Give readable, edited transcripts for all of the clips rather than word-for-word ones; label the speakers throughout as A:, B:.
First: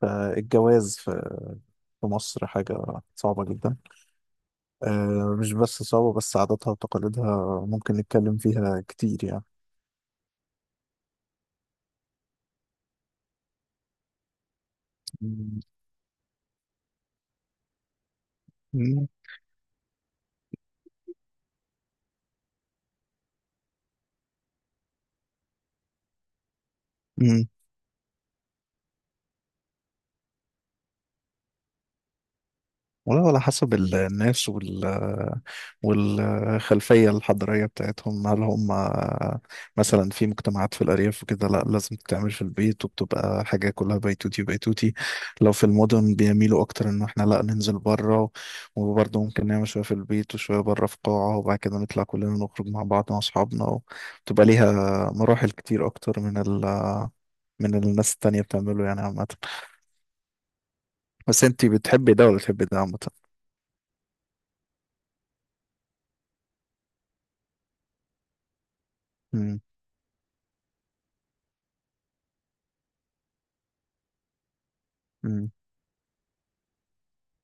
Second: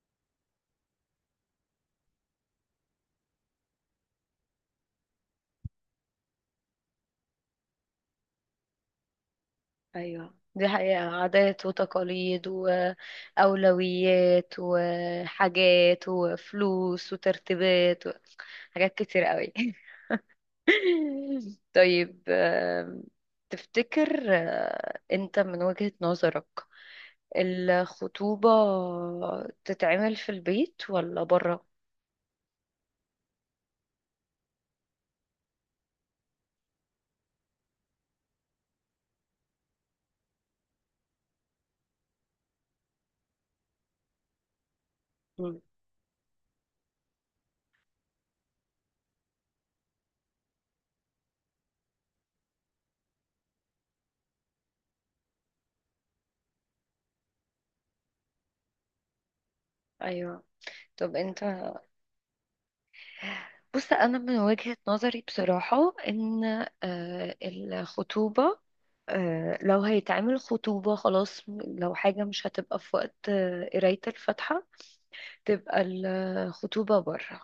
A: فالجواز في مصر حاجة صعبة جدا. مش بس صعبة، بس عاداتها وتقاليدها ممكن نتكلم فيها كتير يعني.
B: ايوه، دي حقيقة. عادات وتقاليد وأولويات
A: مم.
B: وحاجات وفلوس وترتيبات حاجات كتير قوي. طيب، تفتكر، انت من وجهة نظرك
A: مم.
B: الخطوبة تتعمل في البيت ولا بره؟
A: والله على حسب الناس والخلفية الحضارية بتاعتهم. هل هم مثلا في مجتمعات في الأرياف وكده؟ لا، لازم تتعمل في البيت، وبتبقى حاجة كلها بيتوتي بيتوتي. لو
B: مم.
A: في المدن بيميلوا أكتر إن احنا لا ننزل بره، وبرضه ممكن نعمل شوية في البيت وشوية بره في قاعة، وبعد كده نطلع كلنا نخرج مع بعض مع أصحابنا. بتبقى ليها مراحل كتير أكتر من الناس التانية بتعمله، يعني عامة.
B: ايوه، طب انت.
A: بس انتي بتحبي ده ولا بتحبي ده عامة؟
B: بص، انا من وجهة نظري بصراحة ان الخطوبة،
A: مم،
B: لو هيتعمل خطوبة خلاص، لو حاجة مش هتبقى في وقت قراية الفاتحة،
A: مم،
B: تبقى الخطوبة بره.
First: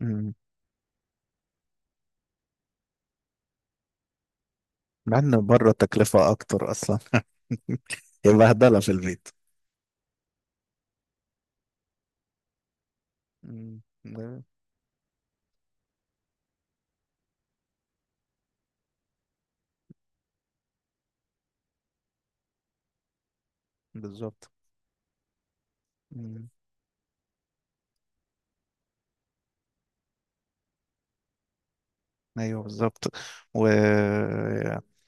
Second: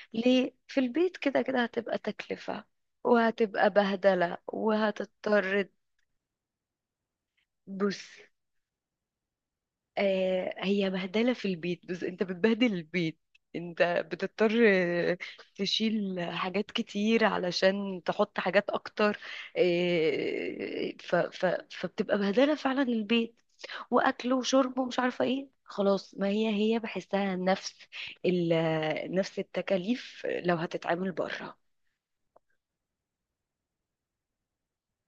A: مم.
B: ليه؟ في البيت كده كده هتبقى تكلفة، وهتبقى بهدلة،
A: مع ان
B: وهتضطر.
A: بره التكلفة اكتر اصلا.
B: بص،
A: هي بهدلة في البيت.
B: هي بهدلة في البيت، بس انت بتبهدل البيت.
A: مم.
B: انت
A: ده.
B: بتضطر تشيل حاجات كتير علشان تحط حاجات اكتر. ف ف فبتبقى بهدلة فعلا البيت، واكل
A: بالظبط.
B: وشرب ومش عارفة ايه، خلاص. ما هي
A: مم.
B: هي بحسها نفس نفس التكاليف لو هتتعامل بره.
A: ايوه بالظبط. وكذا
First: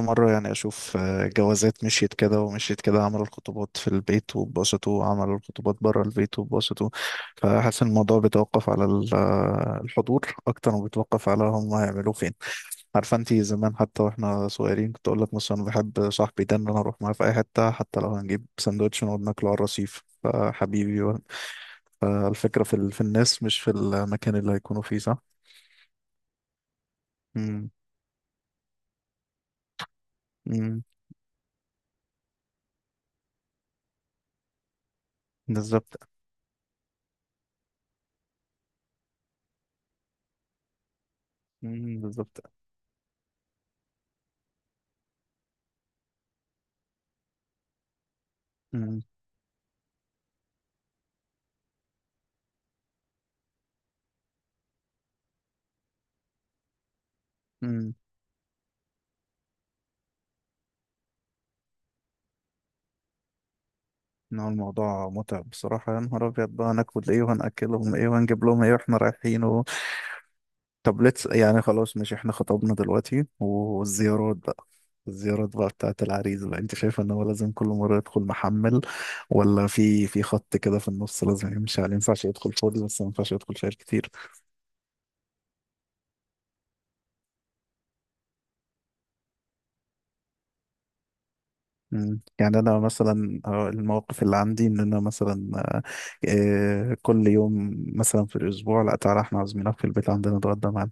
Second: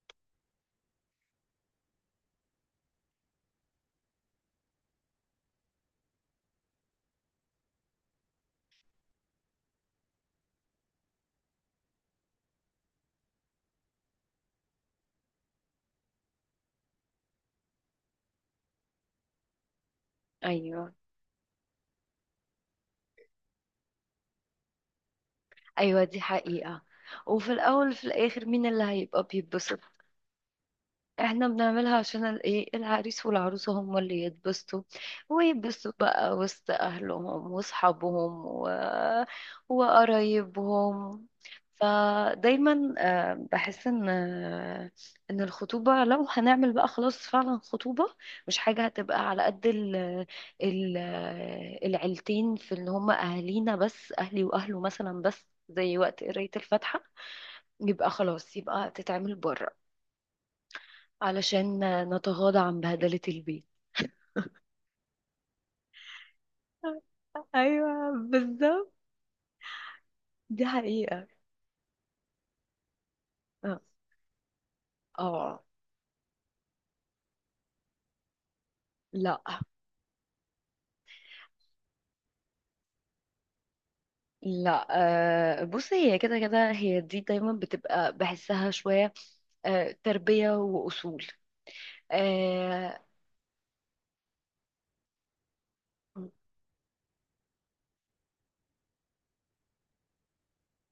A: مرة يعني اشوف، جوازات مشيت كده ومشيت كده، عملوا الخطوبات في البيت واتبسطوا، وعملوا الخطوبات بره البيت واتبسطوا. فحاسس إن الموضوع بيتوقف على الحضور اكتر ما بيتوقف على هم هيعملوه فين. عارفه انت زمان حتى واحنا صغيرين، كنت اقول لك مثلا أنا بحب صاحبي ده، ان انا اروح معاه في اي حته، حتى لو هنجيب سندوتش ونقعد ناكله على الرصيف
B: ايوه،
A: فحبيبي و-. فالفكره في الناس، مش في المكان اللي هيكونوا فيه، صح.
B: ايوه، دي حقيقة. وفي
A: امم.
B: الاول في الاخر، مين اللي هيبقى بيتبسط؟
A: امم
B: احنا بنعملها عشان ايه، العريس والعروسة هم اللي يتبسطوا، ويتبسطوا
A: بالظبط.
B: بقى وسط اهلهم واصحابهم وقرايبهم.
A: بالظبط.
B: فدايما بحس ان ان الخطوبة لو هنعمل بقى خلاص فعلا خطوبة، مش حاجة
A: امم.
B: هتبقى على قد ال... العيلتين، في ان هم اهالينا بس، اهلي واهله مثلا بس، زي وقت قراية الفاتحة
A: امم.
B: يبقى خلاص، يبقى تتعمل بره علشان نتغاضى عن بهدلة البيت.
A: إن هو الموضوع متعب بصراحه، يا نهار ابيض، بقى هناكل ايه وهناكلهم
B: ايوه،
A: ايه وهنجيب لهم ايه
B: بالظبط،
A: واحنا رايحين.
B: دي
A: طب
B: حقيقة.
A: ليتس يعني، خلاص ماشي، احنا خطبنا دلوقتي،
B: اه.
A: والزيارات بقى. الزيارات
B: آه،
A: بقى بتاعت العريس، بقى انت شايف ان هو لازم كل مرة يدخل محمل،
B: لا،
A: ولا في خط كده في النص لازم يمشي عليه؟ ما ينفعش يدخل فاضي بس ما ينفعش يدخل شايل كتير.
B: لا. بصي، هي كده كده، هي دي دايما بتبقى، بحسها شوية تربية وأصول.
A: مم. يعني انا
B: آه،
A: مثلا، المواقف اللي عندي، ان انا مثلا، كل يوم مثلا في الاسبوع، لا تعالى احنا عازمينك في البيت عندنا نتغدى معانا.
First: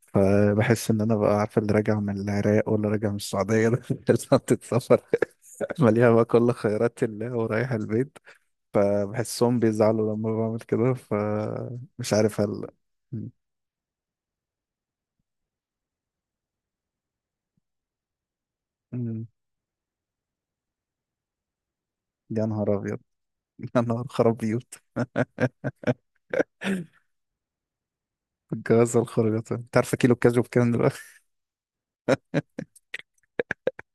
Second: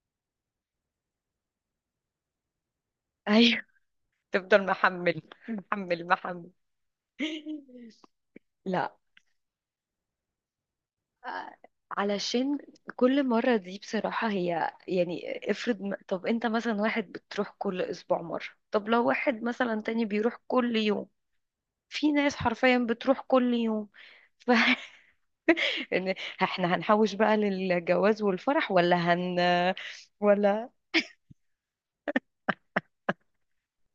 A: فبحس ان انا بقى عارف، اللي راجع من العراق ولا راجع من
B: أيوه.
A: السعوديه ده، بتاعت
B: تفضل
A: السفر،
B: محمل، محمل،
A: مليها بقى
B: محمل.
A: كل خيرات الله ورايح البيت.
B: لا،
A: فبحسهم بيزعلوا لما بعمل كده، فمش عارف
B: علشان
A: هل.
B: كل
A: مم.
B: مرة دي بصراحة هي، يعني افرض، طب انت مثلا واحد بتروح كل اسبوع مرة، طب لو
A: مم.
B: واحد مثلا تاني بيروح كل يوم، في ناس
A: يا نهار
B: حرفيا
A: أبيض!
B: بتروح كل
A: يا
B: يوم.
A: نهار خراب
B: ف
A: بيوت!
B: يعني، احنا هنحوش بقى للجواز والفرح،
A: الجوازة، الخرجات، أنت عارف كيلو الكاجو
B: ولا
A: بكام دلوقتي؟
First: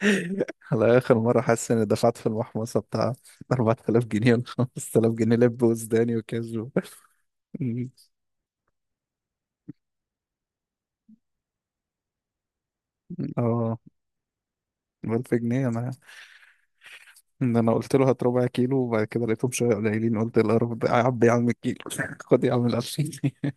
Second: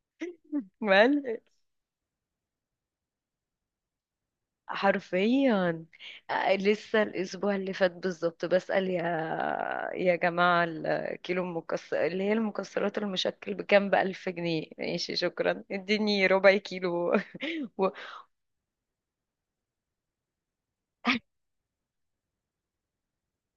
A: على آخر
B: مال،
A: مرة حاسس إني دفعت في المحمصة بتاع 4000 جنيه ولا 5000 جنيه، لب
B: حرفيا.
A: وسوداني وكاجو.
B: لسه الاسبوع اللي
A: مم.
B: فات بالظبط بسأل، يا جماعة، الكيلو المكسر اللي هي المكسرات المشكل
A: اه،
B: بكام؟ ب1000 جنيه؟
A: ب
B: ماشي،
A: 1000
B: شكرا،
A: جنيه أنا.
B: اديني ربع كيلو.
A: إن أنا
B: و
A: قلت له هات ربع كيلو، وبعد كده لقيتهم شوية قليلين، قلت القرف ده، يا عم، يا عم الكيلو، خد يا عم ال 2000 جنيه.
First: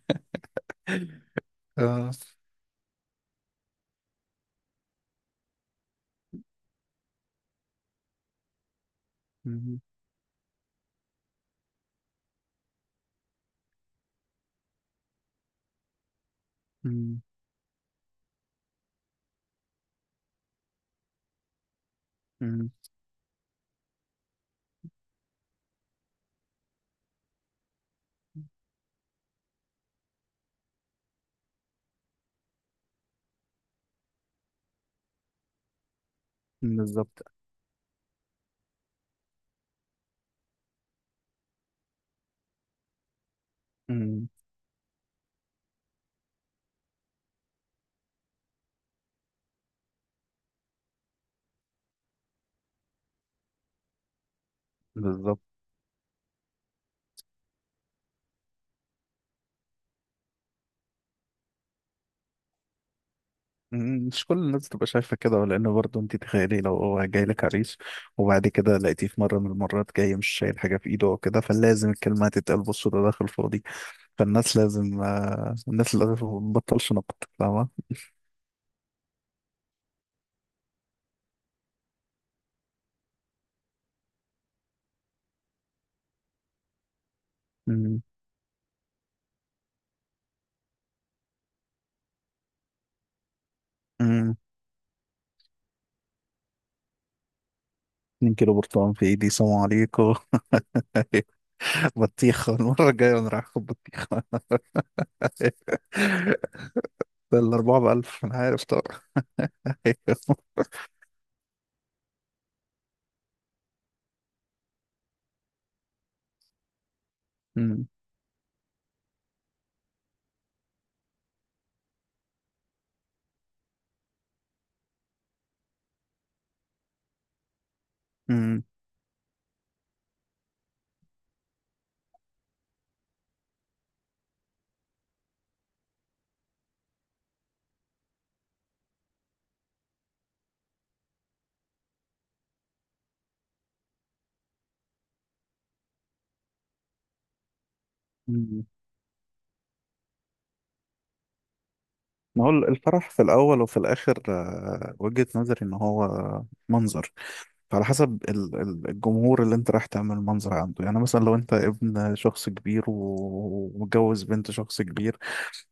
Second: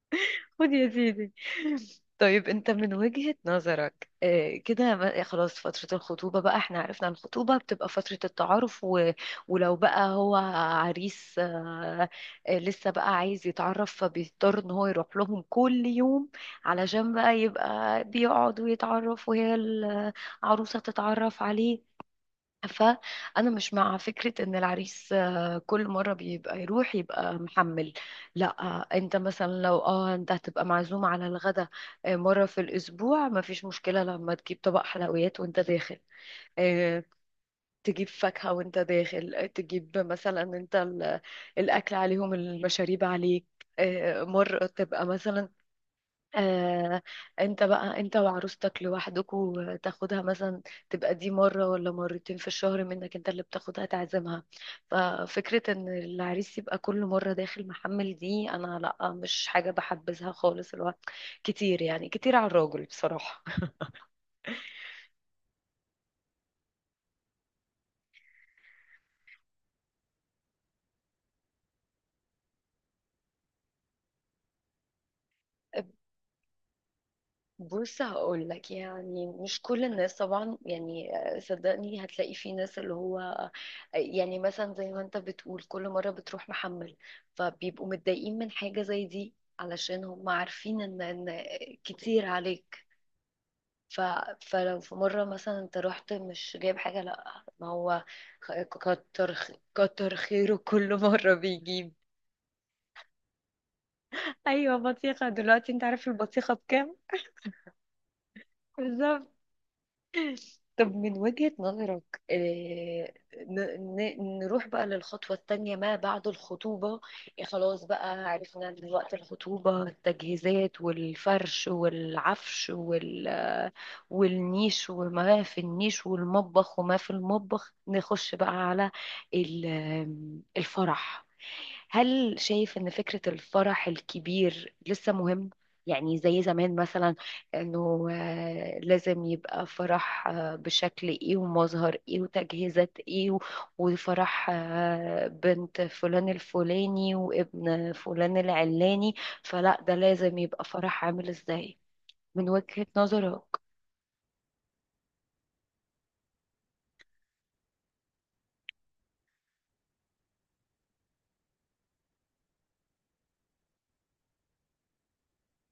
B: خد يا سيدي.
A: اه.
B: طيب، انت من وجهة نظرك، كده، خلاص، فترة الخطوبة بقى احنا عرفنا الخطوبة بتبقى فترة التعارف، ولو
A: مم.
B: بقى هو عريس، لسه بقى عايز يتعرف، فبيضطر ان هو يروح لهم كل يوم علشان
A: مم.
B: بقى يبقى بيقعد ويتعرف، وهي العروسة تتعرف عليه.
A: مم.
B: فأنا مش مع فكرة إن العريس كل مرة بيبقى يروح يبقى محمل. لا، أنت مثلا لو، أنت هتبقى معزوم على الغدا مرة في الأسبوع، مفيش مشكلة لما تجيب طبق حلويات وأنت داخل، آه،
A: بالظبط.
B: تجيب فاكهة وأنت داخل، تجيب مثلا، أنت الأكل عليهم، المشاريب عليك.
A: مم.
B: مرة تبقى مثلا، آه انت بقى، انت وعروستك لوحدكوا تاخدها مثلا، تبقى دي مرة ولا مرتين في الشهر منك انت اللي بتاخدها تعزمها.
A: بالظبط.
B: ففكرة ان العريس يبقى كل مرة داخل محمل دي، انا لا، مش حاجة بحبذها خالص. الوقت كتير، يعني كتير على الراجل بصراحة.
A: مم. مش كل الناس تبقى شايفة كده، لأن برضه أنت تخيلي لو هو جاي لك عريس، وبعد كده لقيتيه في مرة من المرات جاي مش شايل حاجة في إيده أو كده، فلازم الكلمة هتتقال، بصوا ده داخل فاضي. فالناس لازم، الناس لازم ما تبطلش نقد، فاهمة؟
B: بص، هقول لك، يعني مش كل الناس طبعا، يعني صدقني هتلاقي في ناس اللي هو يعني مثلا زي ما انت بتقول كل مرة بتروح محمل، فبيبقوا
A: مم.
B: متضايقين من حاجة زي دي، علشان هم عارفين ان كتير عليك. ف...
A: مم.
B: فلو في مرة مثلا انت رحت مش جايب حاجة، لا، ما هو،
A: 2 كيلو
B: خ-
A: برتقال في إيدي،
B: كتر
A: سلام
B: كتر
A: عليكم.
B: خيره كل مرة بيجيب.
A: بطيخة المرة الجاية أنا رايح آخد بطيخة.
B: ايوه، بطيخه دلوقتي انت عارف البطيخه بكام؟
A: ده الأربعة بألف، أنا عارف طبعا.
B: بالظبط. طب من وجهة نظرك، نروح بقى للخطوة التانية ما بعد الخطوبة. إيه، خلاص
A: مم.
B: بقى عرفنا دلوقتي الخطوبة، التجهيزات والفرش والعفش، والنيش وما في النيش، والمطبخ وما في المطبخ. نخش بقى على الفرح. هل شايف إن فكرة الفرح الكبير لسه مهم؟ يعني زي زمان مثلا، انه لازم يبقى فرح بشكل ايه، ومظهر ايه، وتجهيزات ايه، وفرح بنت فلان الفلاني وابن فلان
A: مم.
B: العلاني، فلا، ده لازم يبقى فرح عامل ازاي
A: ما
B: من
A: هو
B: وجهة
A: الفرح في
B: نظرك؟
A: الأول وفي الآخر، وجهة نظري إن هو منظر. فعلى حسب الجمهور اللي أنت رايح تعمل منظر عنده، يعني مثلا لو أنت ابن شخص كبير و- ومتجوز بنت شخص كبير،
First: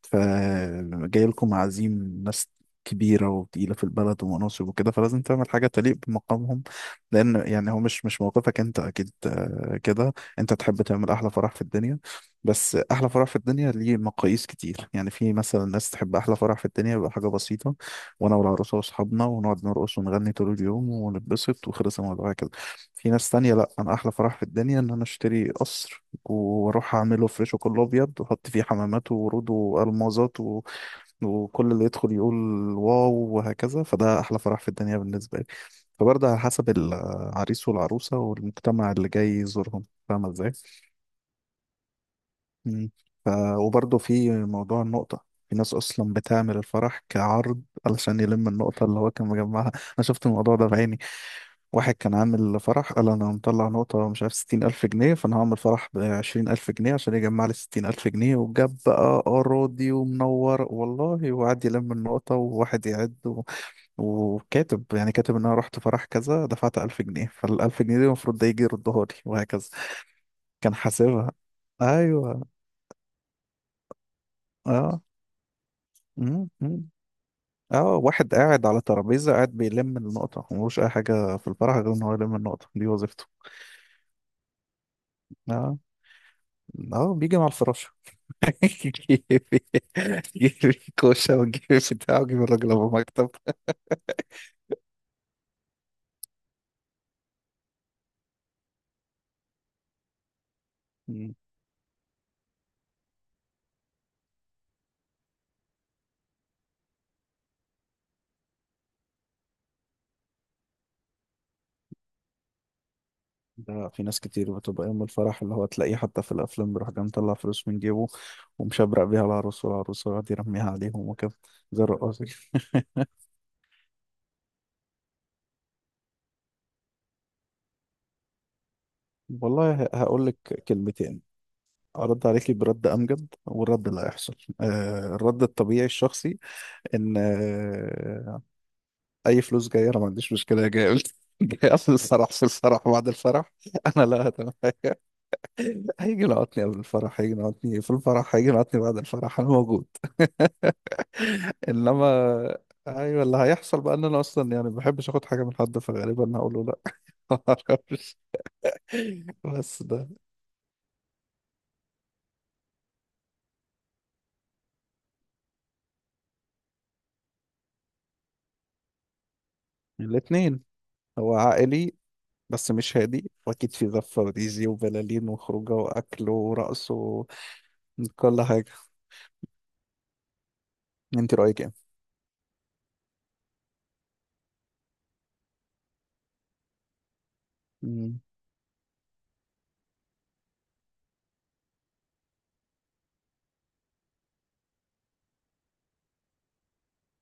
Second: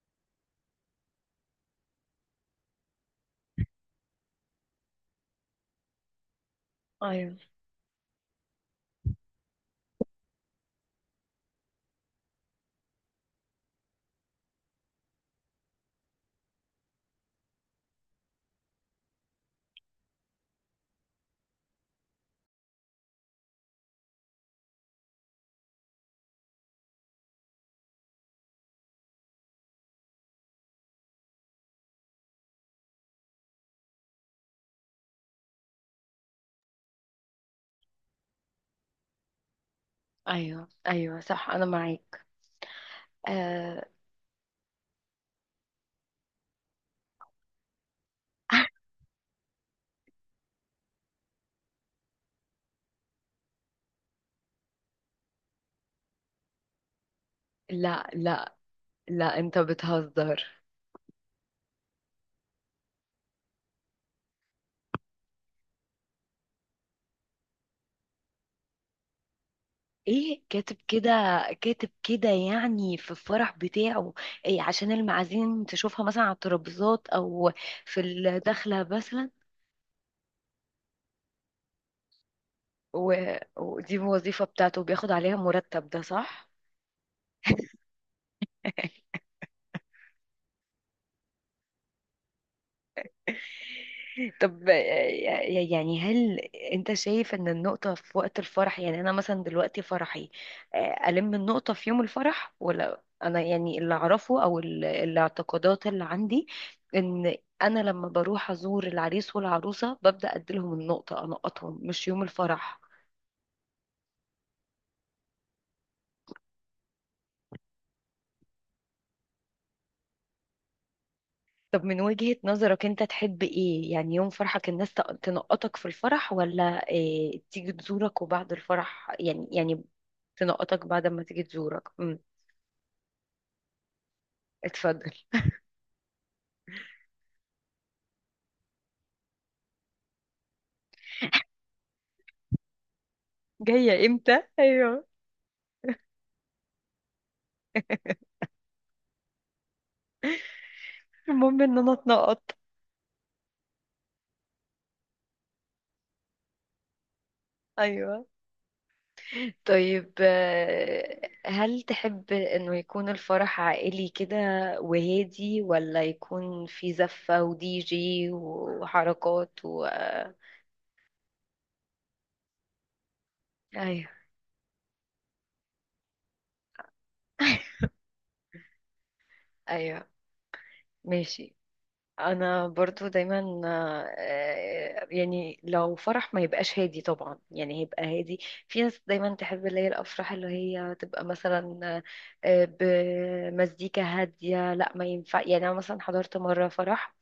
A: فجاي لكم عزيم ناس كبيرة وتقيلة في البلد ومناصب وكده، فلازم تعمل حاجة تليق بمقامهم.
B: ايوه،
A: لأن يعني هو مش موقفك أنت، أكيد كده أنت تحب تعمل أحلى فرح في الدنيا. بس أحلى فرح في الدنيا ليه مقاييس كتير، يعني في مثلا ناس تحب أحلى فرح في الدنيا يبقى حاجة بسيطة، وأنا والعروسة وأصحابنا ونقعد نرقص ونغني طول اليوم ونتبسط، وخلص الموضوع كده. في ناس تانية لأ، أنا أحلى فرح في الدنيا إن أنا أشتري قصر، واروح اعمله فريشه كله ابيض، واحط فيه حمامات وورود والمازات و... وكل اللي يدخل يقول واو، وهكذا، فده احلى فرح في الدنيا بالنسبه لي. فبرضه على حسب العريس والعروسه والمجتمع اللي جاي يزورهم، فاهمه ازاي.
B: ايوه، ايوه، صح، انا معاك.
A: مم. ف...
B: آه
A: وبرضه في موضوع النقطه، في ناس اصلا بتعمل الفرح كعرض علشان يلم النقطه اللي هو كان مجمعها، انا شفت الموضوع ده بعيني. واحد كان عامل فرح، قال انا مطلع نقطة مش عارف 60000 جنيه، فانا هعمل فرح ب20000 جنيه عشان يجمع لي ستين ألف
B: لا،
A: جنيه
B: لا،
A: وجاب بقى
B: لا، انت
A: أراضي ومنور
B: بتهزر.
A: والله، وقعد يلم النقطة وواحد يعد و... وكاتب، يعني كاتب ان انا رحت فرح كذا دفعت 1000 جنيه، فالألف جنيه دي المفروض ده يجي يردها لي، وهكذا،
B: ايه،
A: كان
B: كاتب كده؟
A: حاسبها.
B: كاتب كده
A: ايوه.
B: يعني في الفرح بتاعه؟ إيه، عشان
A: اه.
B: المعازيم تشوفها مثلا على
A: مم، مم.
B: الترابيزات او
A: اه،
B: في
A: واحد قاعد على
B: الدخلة مثلا،
A: ترابيزة قاعد بيلم النقطة، وملوش أي حاجة في الفرح غير إن هو يلم النقطة، دي
B: و...
A: وظيفته.
B: ودي الوظيفة بتاعته، بياخد عليها
A: اه.
B: مرتب، ده صح؟
A: اه، بيجي مع الفراش، جيبي، جيبي كوشة وجيبي بتاع وجيبي الراجل أبو مكتب.
B: طب، يعني هل انت شايف ان النقطة في وقت الفرح، يعني انا مثلا دلوقتي فرحي، الم
A: مم.
B: النقطة في يوم الفرح، ولا انا يعني اللي اعرفه او الاعتقادات اللي عندي ان انا لما بروح ازور العريس والعروسة ببدأ اديلهم النقطة، انقطهم مش يوم الفرح.
A: ده في ناس كتير بتبقى يوم الفرح اللي هو تلاقيه حتى في الأفلام بيروح جاي مطلع فلوس من جيبه، ومشبرق بيها العروس والعروس، ويقعد يرميها عليهم وكده، زي
B: طب من
A: الرقاصة.
B: وجهة نظرك انت تحب ايه؟ يعني يوم فرحك، الناس تنقطك في الفرح، ولا تيجي تزورك وبعد الفرح؟ يعني
A: والله هقول لك
B: تنقطك بعد
A: كلمتين،
B: ما تيجي تزورك.
A: أرد عليكي برد أمجد، والرد اللي هيحصل،
B: اتفضل.
A: الرد الطبيعي الشخصي، إن أي فلوس جاية أنا ما عنديش مشكلة، جاية، جاي قبل الفرح، في الفرح، بعد الفرح، أنا
B: جاية
A: لا،
B: امتى؟
A: تمام.
B: ايوه.
A: هيجي ينعطني قبل الفرح، هيجي ينعطني في الفرح، هيجي ينعطني بعد الفرح، انا موجود.
B: المهم ان انا
A: انما،
B: اتنقط.
A: ايوه، اللي هيحصل بقى ان انا اصلا يعني ما بحبش اخد حاجه من حد، فغالبا هقول له لا. ما اعرفش،
B: ايوه،
A: بس ده.
B: طيب، هل تحب انه يكون الفرح عائلي كده وهادي، ولا يكون في زفة ودي جي وحركات
A: الاثنين. هو عائلي بس مش هادي، واكيد في
B: ايوه.
A: زفه وديزي وبلالين وخروجه واكل ورقص وكل حاجه.
B: ايوه،
A: انت
B: ماشي.
A: رايك ايه؟
B: انا برضو دايما يعني لو فرح ما يبقاش هادي طبعا، يعني هيبقى
A: مم.
B: هادي. في ناس دايما تحب اللي هي الافراح اللي هي تبقى مثلا آه، بمزيكا هاديه، لا، ما ينفع. يعني انا مثلا حضرت مره فرح،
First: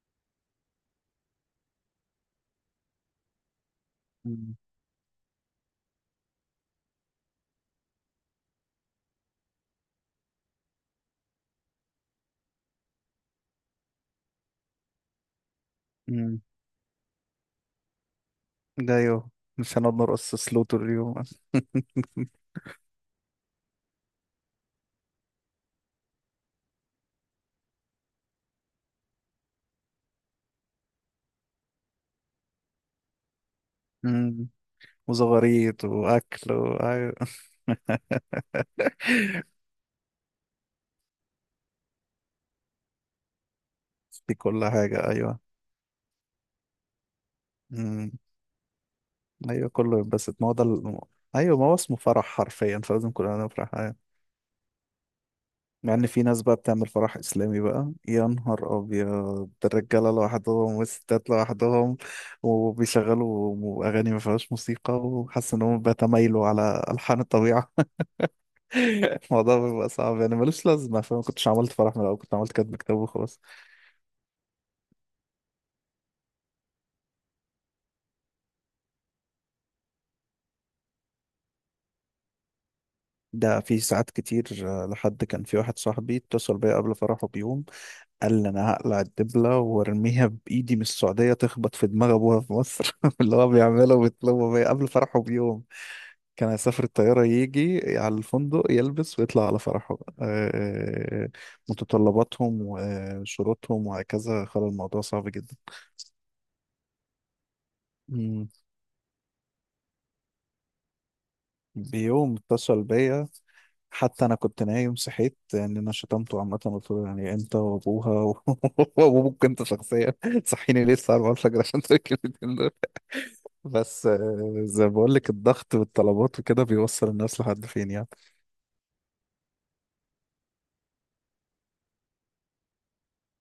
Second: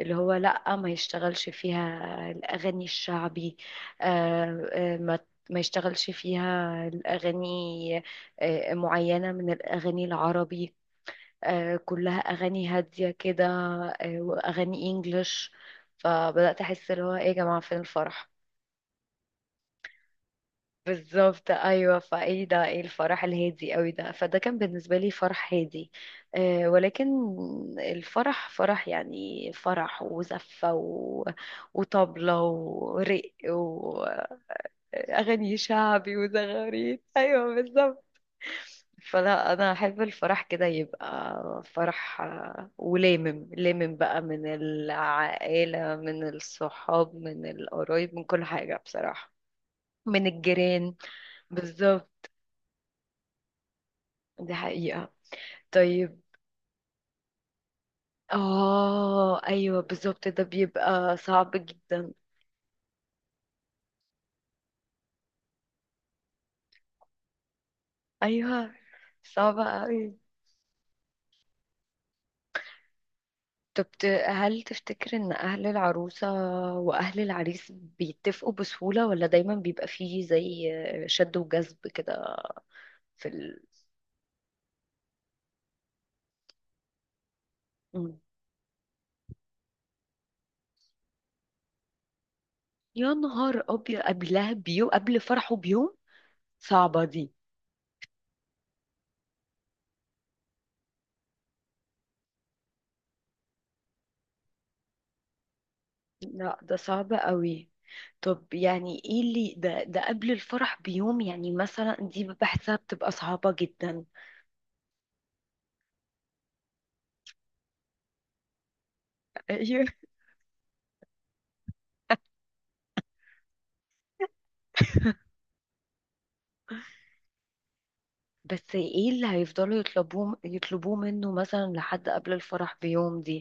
B: اللي هو لا، ما يشتغلش فيها الاغاني الشعبي،
A: مم.
B: آه، آه، ما ما يشتغلش فيها الأغاني، معينة من الأغاني العربي، كلها اغاني هاديه كده، واغاني انجلش.
A: مم.
B: فبدات احس اللي هو ايه، يا جماعه، فين الفرح؟
A: ده ايوه، مش هنقعد نرقص سلو طول اليوم.
B: بالظبط، ايوه. فايه ده، ايه الفرح الهادي قوي ده؟ فده كان بالنسبه لي فرح هادي، ولكن الفرح فرح، يعني فرح وزفه وطبله ورق واغاني
A: مم. وزغاريت
B: شعبي
A: واكل و...
B: وزغاريد، ايوه، بالظبط. فلا، انا احب الفرح كده، يبقى فرح ولامم لامم بقى
A: في
B: من
A: كل حاجة، أيوة.
B: العائلة، من الصحاب، من
A: امم.
B: القرايب، من كل حاجة بصراحة،
A: أيوة كله
B: من
A: ينبسط، ما هو ده
B: الجيران.
A: ال... أيوة، ما هو اسمه فرح
B: بالظبط،
A: حرفيا، فلازم كلنا نفرح. أيوة.
B: دي حقيقة.
A: مع إن
B: طيب.
A: في ناس بقى بتعمل فرح إسلامي بقى، يا نهار أبيض،
B: اه،
A: ده
B: ايوه،
A: الرجالة
B: بالظبط، ده
A: لوحدهم
B: بيبقى
A: والستات
B: صعب
A: لوحدهم،
B: جدا.
A: وبيشغلوا أغاني ما فيهاش موسيقى، وحاسس إن هم بيتمايلوا على ألحان الطبيعة.
B: ايوه، صعب
A: الموضوع بيبقى
B: قوي.
A: صعب يعني، ملوش لازمة، فما كنتش عملت فرح من الأول، كنت عملت كاتب كتاب وخلاص.
B: طب، هل تفتكر ان اهل العروسة واهل العريس بيتفقوا بسهولة، ولا دايما بيبقى فيه زي شد وجذب كده في
A: ده
B: ال...
A: في ساعات كتير، لحد كان في واحد صاحبي اتصل بيا قبل فرحه بيوم،
B: مم.
A: قال لي انا هقلع الدبله وارميها بايدي من السعوديه تخبط في دماغ ابوها في مصر،
B: يا
A: اللي هو
B: نهار
A: بيعمله
B: ابيض،
A: وبيطلبه
B: قبلها
A: بيه قبل
B: بيوم، قبل
A: فرحه
B: فرحه
A: بيوم.
B: بيوم.
A: كان هيسافر
B: صعبة
A: الطياره
B: دي.
A: يجي على الفندق يلبس ويطلع على فرحه. آه، آه، آه، متطلباتهم وشروطهم وهكذا خلى الموضوع صعب جدا.
B: لا، ده صعب قوي.
A: مم.
B: طب، يعني ايه اللي ده قبل الفرح بيوم، يعني مثلا دي
A: بيوم
B: بحسها
A: اتصل
B: بتبقى
A: بيا،
B: صعبة جدا.
A: حتى انا كنت نايم، صحيت يعني، انا شتمته عامه، قلت له يعني انت وابوها و- وابوك انت
B: ايوه،
A: شخصيا، صحيني ليه الساعه 4 الفجر عشان تركب؟ بس زي ما بقول لك الضغط والطلبات وكده بيوصل الناس لحد فين يعني
B: بس ايه اللي هيفضلوا يطلبوه، منه مثلا لحد قبل الفرح بيوم دي؟